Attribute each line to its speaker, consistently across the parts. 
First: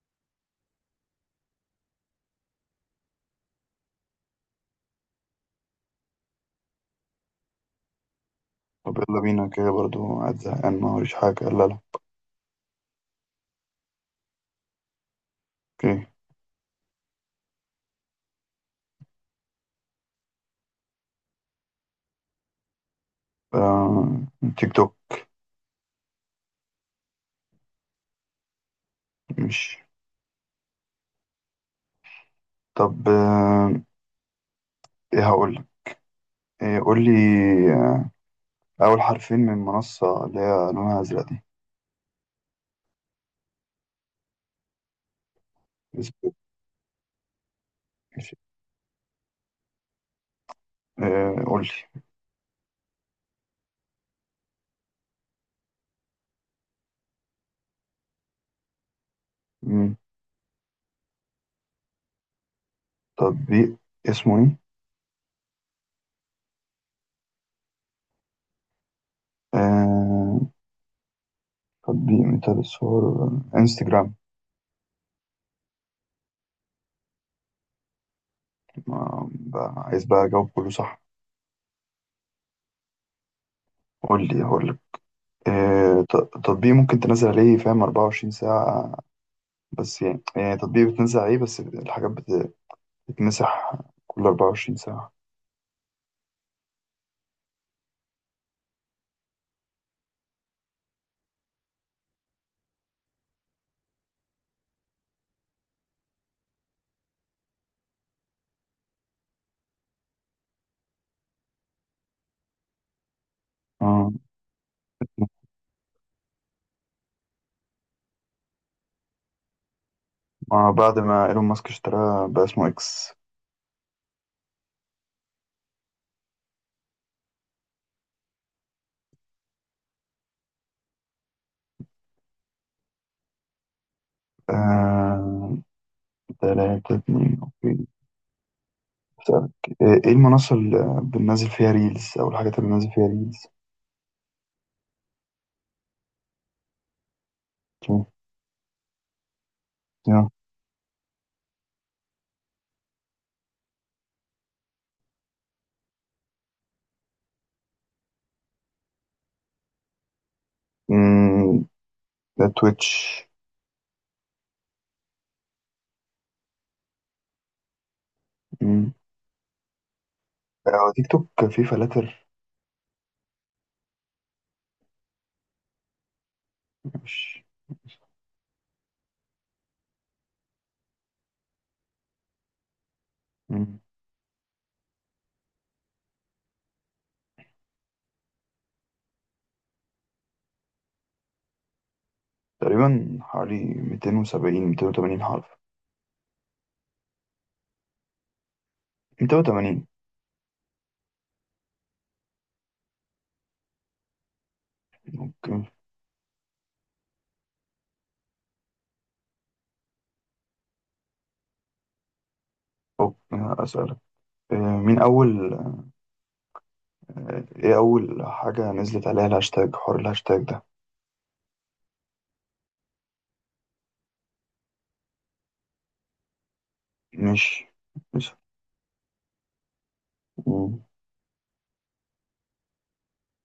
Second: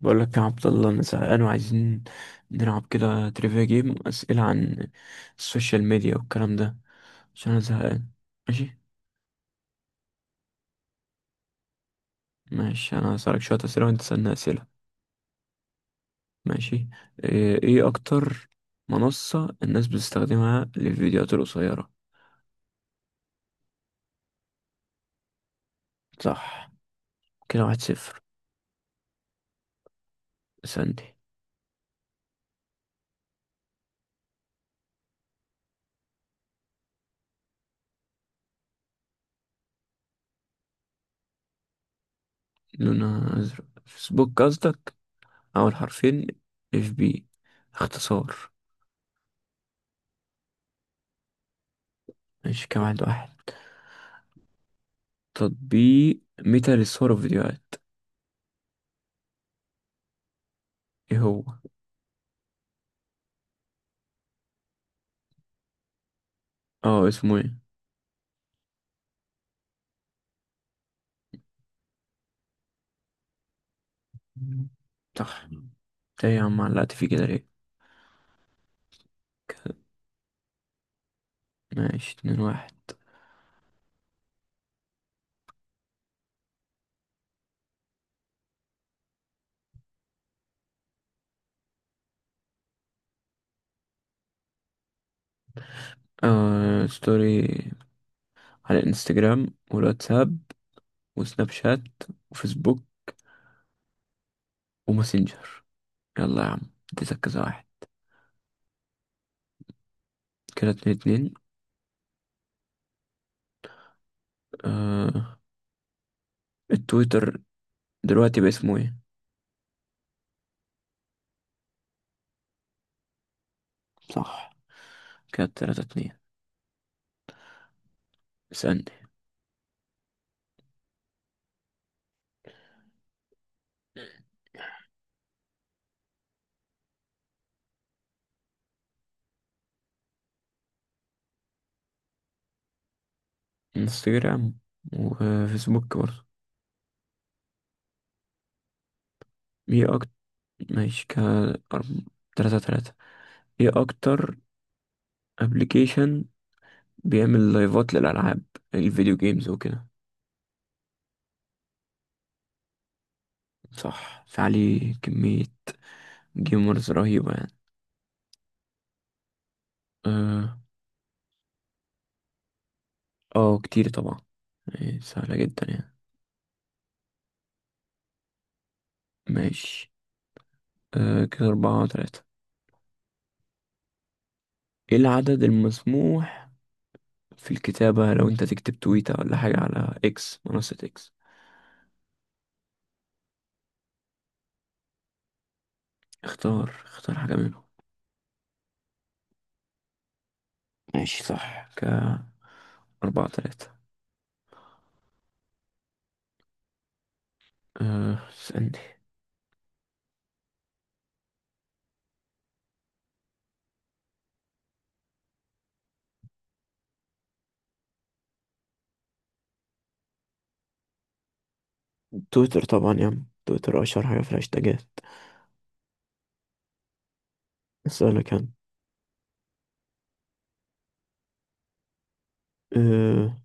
Speaker 1: بقول لك يا عبد الله انا زهقان وعايزين نلعب كده تريفيا جيم، اسئله عن السوشيال ميديا والكلام ده عشان انا زهقان. ماشي.
Speaker 2: طب يلا بينا كده برضو قاعد زهقان ما وريش حاجة. لا، لا،
Speaker 1: ماشي، انا هسألك شويه اسئله وانت تسألني اسئله.
Speaker 2: اوكي.
Speaker 1: ماشي. ايه اكتر منصه الناس بتستخدمها للفيديوهات القصيره؟
Speaker 2: آه... تيك توك.
Speaker 1: صح، كده واحد صفر.
Speaker 2: مش.
Speaker 1: اسألني.
Speaker 2: طب، ايه هقول لك؟ إيه؟ قول لي. آه... اول حرفين من منصة اللي هي لونها ازرق دي.
Speaker 1: لونها ازرق، فيسبوك قصدك؟ اول حرفين
Speaker 2: اسمه-
Speaker 1: اف بي،
Speaker 2: ماشي.
Speaker 1: اختصار.
Speaker 2: قول لي.
Speaker 1: ماشي كده واحد واحد. تطبيق ميتا للصور والفيديوهات،
Speaker 2: مم،
Speaker 1: ايه هو؟
Speaker 2: تطبيق اسمه ايه؟
Speaker 1: اه اسمه ايه؟
Speaker 2: آه... تطبيق مثال الصور. انستجرام.
Speaker 1: صح. إنت ايه يا عم علقت فيه كده ليه؟
Speaker 2: ما... بقى...
Speaker 1: ك-
Speaker 2: عايز بقى اجاوب كله صح.
Speaker 1: ماشي اتنين واحد.
Speaker 2: قول لي هقول لك. آه... ت- تطبيق ممكن تنزل عليه فاهم 24 ساعة. بس يعني تطبيق بتنزل عليه، بس الحاجات بتتمسح كل 24 ساعة.
Speaker 1: آه، ستوري على الانستجرام والواتساب وسناب شات وفيسبوك وماسنجر. يلا يا عم، اديتك كذا واحد، كده اتنين اتنين.
Speaker 2: اه.
Speaker 1: آه التويتر دلوقتي باسمه ايه؟
Speaker 2: آه، بعد ما ايلون ماسك اشتراها بقى اسمه اكس.
Speaker 1: صح، كده تلاتة اتنين. اسألني.
Speaker 2: آه، تلاتة اتنين، اوكي. أسألك. آه، ايه المنصة اللي بننزل فيها ريلز او الحاجات اللي بننزل فيها ريلز؟
Speaker 1: انستجرام وفيسبوك برضه. ايه اكتر؟
Speaker 2: يا.
Speaker 1: ماشي كده. أرب- تلاتة تلاتة. ايه اكتر ابلكيشن بيعمل لايفات للألعاب، الفيديو جيمز وكده؟
Speaker 2: مم، ده تويتش.
Speaker 1: صح، في عليه كمية جيمرز رهيبة يعني.
Speaker 2: مم.
Speaker 1: اه.
Speaker 2: آه، تيك توك فيه فلاتر.
Speaker 1: آه، كتير طبعا. إيه، سهلة جدا يعني.
Speaker 2: مش.
Speaker 1: ماشي، آه كده أربعة وتلاتة.
Speaker 2: مم.
Speaker 1: ايه العدد المسموح في الكتابة لو انت تكتب تويتة ولا حاجة على اكس، منصة اكس؟
Speaker 2: تقريبا حوالي 270، 280 حرف.
Speaker 1: اختار حاجة منهم.
Speaker 2: 280.
Speaker 1: ماشي صح، كأربعة تلاتة.
Speaker 2: اوكي.
Speaker 1: أه اسألني.
Speaker 2: أسألك. مين أول؟ إيه أول حاجة نزلت عليها الهاشتاج، حوار الهاشتاج ده؟
Speaker 1: تويتر طبعا يا عم، تويتر أشهر حاجة في الهاشتاجات.
Speaker 2: مش.
Speaker 1: اسألك
Speaker 2: مش.
Speaker 1: أنا.
Speaker 2: مم.
Speaker 1: آه،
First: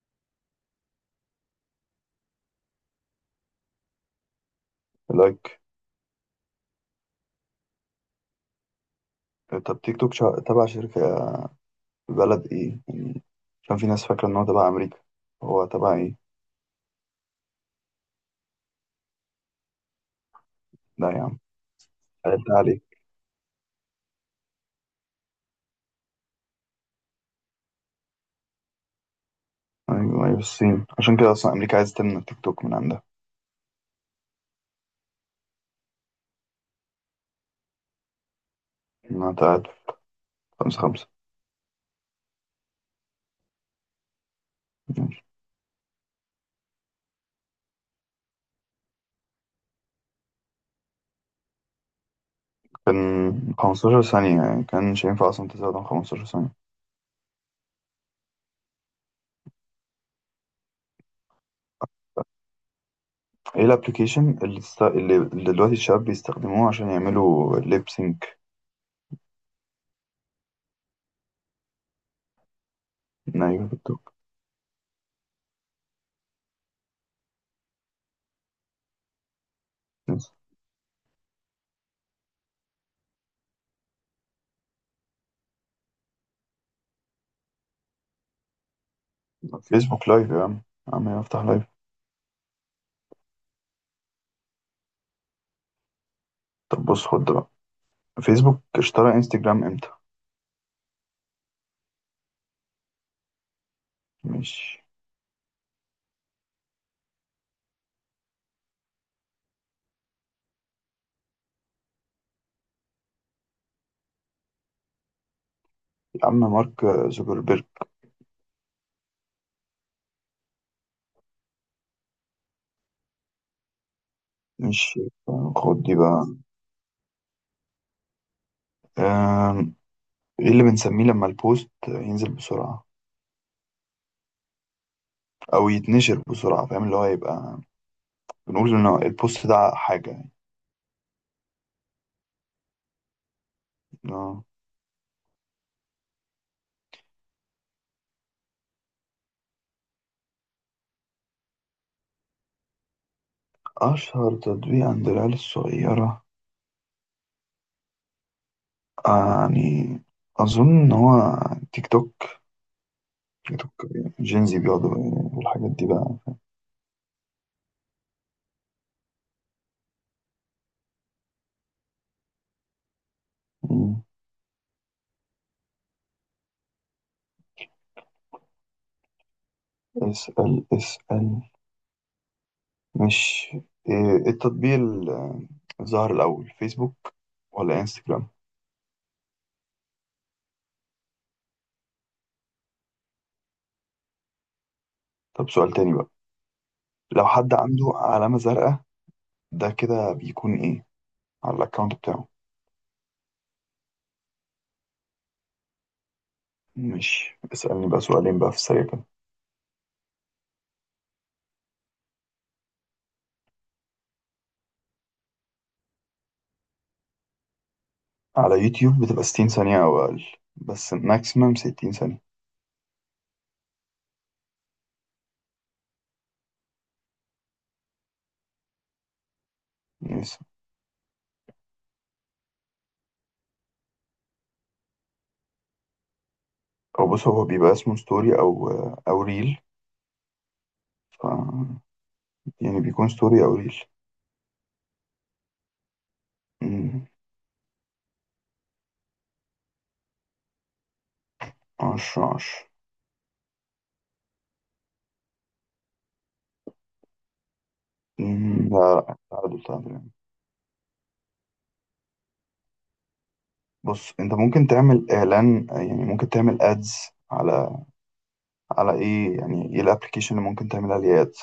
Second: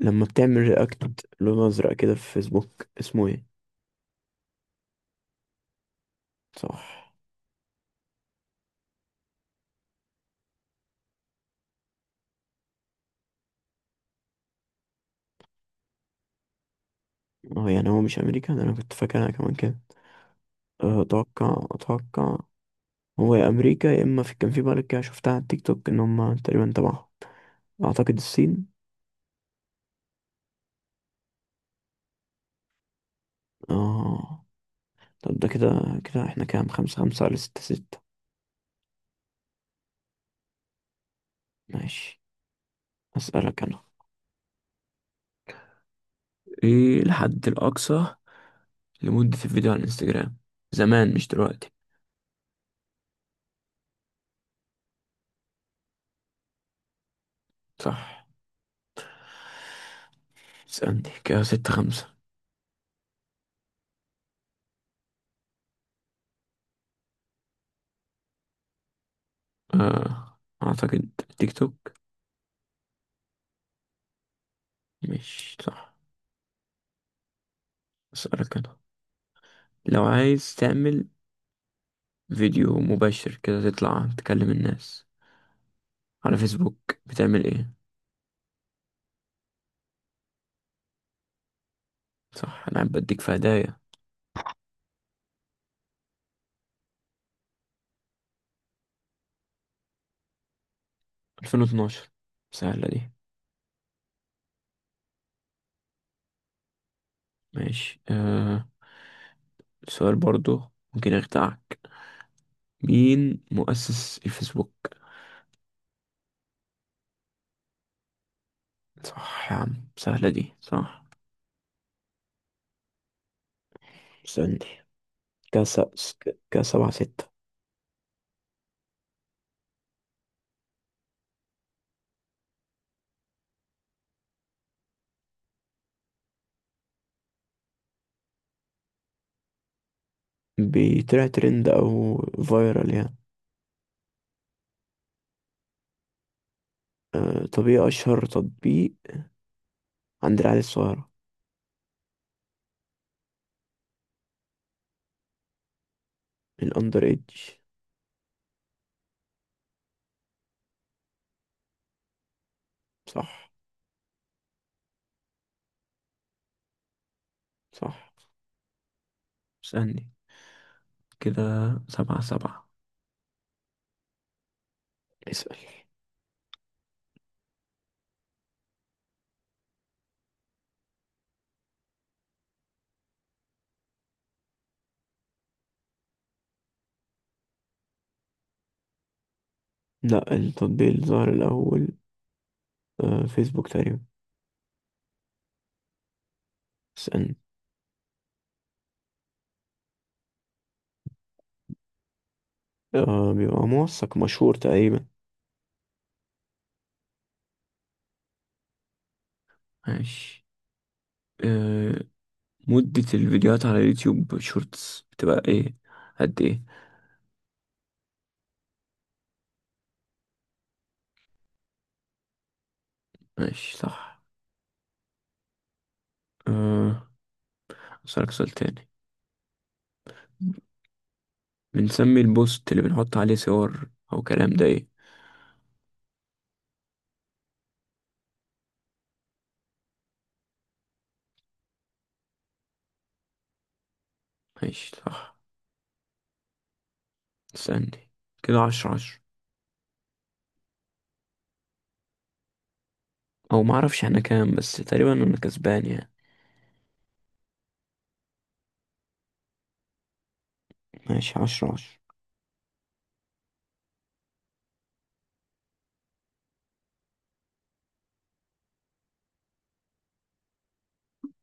Speaker 1: لما بتعمل رياكت لون ازرق كده في فيسبوك اسمه ايه؟
Speaker 2: لايك.
Speaker 1: صح.
Speaker 2: طب تيك توك تبع شركة، بلد إيه يعني؟ عشان في ناس فاكرة إن هو تبع أمريكا. هو تبع إيه؟
Speaker 1: هو مش امريكا، ده انا كنت فاكر انا كمان كده. أه،
Speaker 2: لا يا عم،
Speaker 1: اتوقع.
Speaker 2: قلت عليه.
Speaker 1: هو يا امريكا يا اما في كان في بلد كده شفتها على التيك توك ان هم تقريبا تبعهم. اعتقد الصين.
Speaker 2: أيوه أيوه، الصين. عشان كده أصلا أمريكا عايزة تمنع تيك توك من عندها.
Speaker 1: اه طب ده كده، كده احنا كام؟ خمسة خمسة ولا ستة ستة؟
Speaker 2: إنها تقعد. خمسة خمسة.
Speaker 1: ماشي. اسألك انا، ايه الحد الاقصى لمدة الفيديو على الانستجرام زمان، مش دلوقتي؟
Speaker 2: كان 15 ثانية، يعني كانش ينفع أصلا تزود عن 15 ثانية.
Speaker 1: صح. اسألني، كده ستة خمسة.
Speaker 2: إيه الأبليكيشن اللي، اللي دلوقتي الشباب بيستخدموه عشان يعملوا ليبسينج؟
Speaker 1: آه. اعتقد تيك توك.
Speaker 2: ايوه، بالدوك.
Speaker 1: مش صح. اسألك أنا، لو عايز تعمل فيديو مباشر كده تطلع تكلم الناس على فيسبوك بتعمل ايه؟
Speaker 2: فيسبوك لايف يا عم. عم افتح لايف.
Speaker 1: صح، انا قاعد بديك في هدايا.
Speaker 2: طب بص، خد ده بقى. فيسبوك اشترى انستجرام امتى؟
Speaker 1: 2012، سهلة دي.
Speaker 2: مش.
Speaker 1: ماشي، آه سؤال برضو ممكن يخدعك، مين مؤسس الفيسبوك؟
Speaker 2: يا عم، مارك زوكربيرج.
Speaker 1: صح يا عم، سهلة دي صح. سألني.
Speaker 2: مش. خد
Speaker 1: كاس
Speaker 2: دي بقى.
Speaker 1: كاس سبعة ستة.
Speaker 2: آم، ايه اللي بنسميه لما البوست ينزل بسرعة او يتنشر بسرعة فاهم اللي هو يبقى، بنقول ان البوست ده حاجة يعني؟
Speaker 1: بيطلع ترند أو فايرال يعني.
Speaker 2: آه،
Speaker 1: آه، طب ايه أشهر تطبيق عند العيال الصغيرة؟
Speaker 2: اشهر تطبيق عند العيال الصغيرة.
Speaker 1: الأندر إيدج.
Speaker 2: آه، يعني اظن ان هو تيك توك.
Speaker 1: صح.
Speaker 2: تيك توك، جينزي بيقعدوا والحاجات دي.
Speaker 1: صح، اسألني، كده سبعة سبعة.
Speaker 2: بقى
Speaker 1: اسأل.
Speaker 2: اسأل. اسأل. مش. إيه التطبيق الظاهر الأول، فيسبوك ولا انستجرام؟
Speaker 1: لا، التطبيق اللي ظهر الأول آه فيسبوك تقريبا.
Speaker 2: طب سؤال تاني بقى. لو
Speaker 1: اسألني.
Speaker 2: حد عنده علامة زرقاء، ده كده بيكون ايه على الأكاونت بتاعه؟
Speaker 1: آه بيبقى موثق، مشهور تقريبا.
Speaker 2: مش. اسألني بقى سؤالين بقى في السريع كده.
Speaker 1: ماشي، أه، مدة الفيديوهات على يوتيوب شورتس بتبقى ايه، قد ايه؟
Speaker 2: على يوتيوب بتبقى 60 ثانية أو أقل. بس ماكسيمم 60 ثانية.
Speaker 1: ماشي صح. أه، أسألك سؤال تاني.
Speaker 2: يس.
Speaker 1: بنسمي البوست اللي بنحط عليه صور أو كلام ده ايه؟
Speaker 2: أو بص، هو بيبقى اسمه ستوري أو ريل. ف يعني بيكون ستوري أو ريل.
Speaker 1: ماشي صح.
Speaker 2: مم.
Speaker 1: استني، كده عشرة عشرة.
Speaker 2: عشرة عشرة.
Speaker 1: أو معرفش احنا كام بس، تقريبا أنا كسبان يعني.
Speaker 2: مم. لا، تعادل تعادل.
Speaker 1: ماشي عشرة عشرة.
Speaker 2: بص، انت ممكن تعمل اعلان، يعني ممكن تعمل ادز على، ايه؟ يعني ايه الابلكيشن اللي ممكن تعمل عليه ادز؟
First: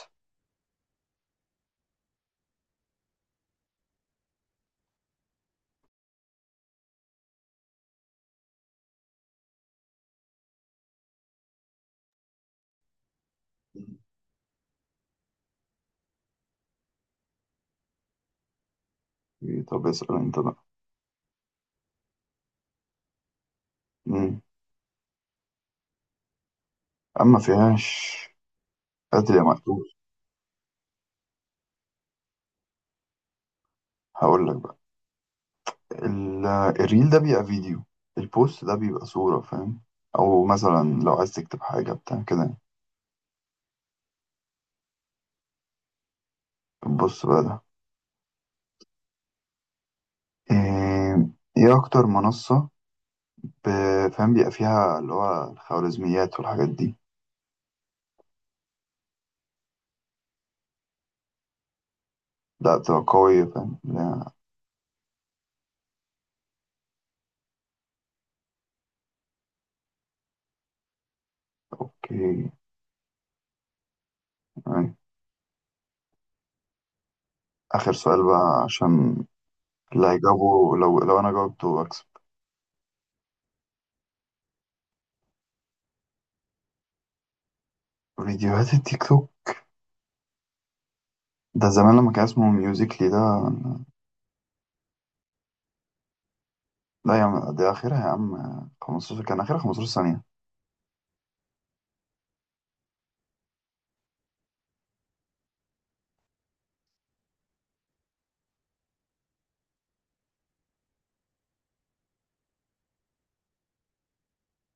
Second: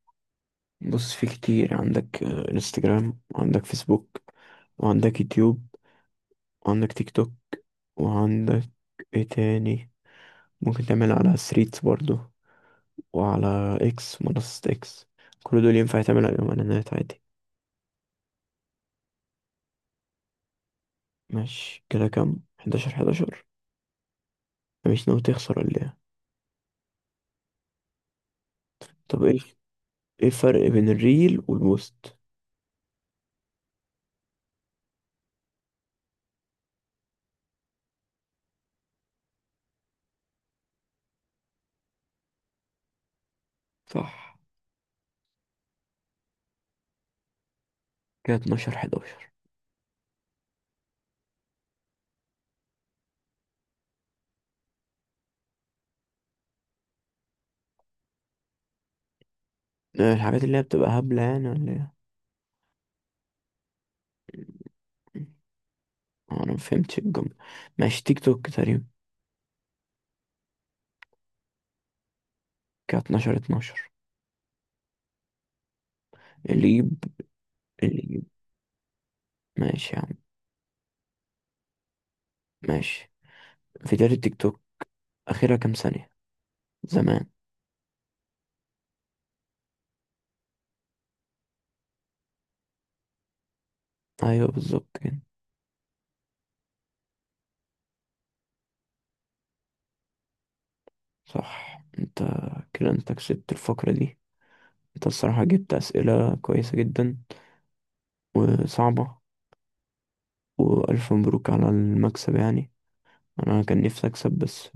Speaker 1: بص، في كتير عندك، آه، انستجرام وعندك فيسبوك وعندك يوتيوب وعندك تيك توك وعندك ايه تاني، ممكن تعمل على ثريدز برضو، وعلى اكس منصة اكس. كل دول ينفع تعمل عليهم اعلانات عادي.
Speaker 2: طب اسأل انت بقى.
Speaker 1: ماشي كده كام، حداشر حداشر؟
Speaker 2: مم.
Speaker 1: مش ناوي تخسر ولا ايه؟
Speaker 2: اما فيهاش.
Speaker 1: طب
Speaker 2: قتل
Speaker 1: ايه،
Speaker 2: يا مقتول.
Speaker 1: ايه الفرق بين الريل والبوست؟
Speaker 2: هقول لك بقى. ال- الريل ده بيبقى فيديو. البوست ده بيبقى صورة فاهم، او مثلا لو عايز تكتب حاجة بتاع كده.
Speaker 1: صح،
Speaker 2: يعني. بص بقى ده.
Speaker 1: كده اتناشر حداشر.
Speaker 2: ايه. ايه اكتر منصة فاهم بيبقى فيها اللي هو الخوارزميات والحاجات دي؟
Speaker 1: الحاجات اللي هي بتبقى هبلة يعني ولا
Speaker 2: لا بتبقى قوية فاهم، لا.
Speaker 1: ايه؟ آه، انا ما فهمتش الجملة. ماشي تيك توك تقريبا،
Speaker 2: اوكي.
Speaker 1: كده 12 12. اللي يجيب،
Speaker 2: آخر
Speaker 1: اللي
Speaker 2: سؤال
Speaker 1: يجيب.
Speaker 2: بقى، عشان
Speaker 1: ماشي يا عم.
Speaker 2: اللي هيجاوبه. لو أنا جاوبته أكسب.
Speaker 1: ماشي. فيديوهات التيك توك اخرها كام ثانية زمان؟
Speaker 2: فيديوهات التيك توك ده زمان لما كان اسمه ميوزيكلي ده.
Speaker 1: ايوه بالظبط كده.
Speaker 2: لا يا عم، ده آخرها يا عم. 15، كان آخرها 15 ثانية.
Speaker 1: صح انت، كده انت كسبت الفقرة دي. انت الصراحة جبت اسئلة كويسة جدا وصعبة، والف مبروك على المكسب يعني. انا كان نفسي اكسب بس،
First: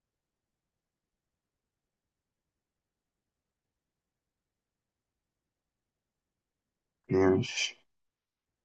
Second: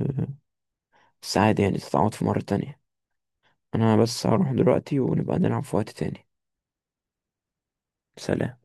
Speaker 1: بس عادي يعني، تتعوض في مرة تانية. انا بس هروح دلوقتي ونبقى نلعب في وقت تاني.
Speaker 2: ليه؟ مش.
Speaker 1: سلام.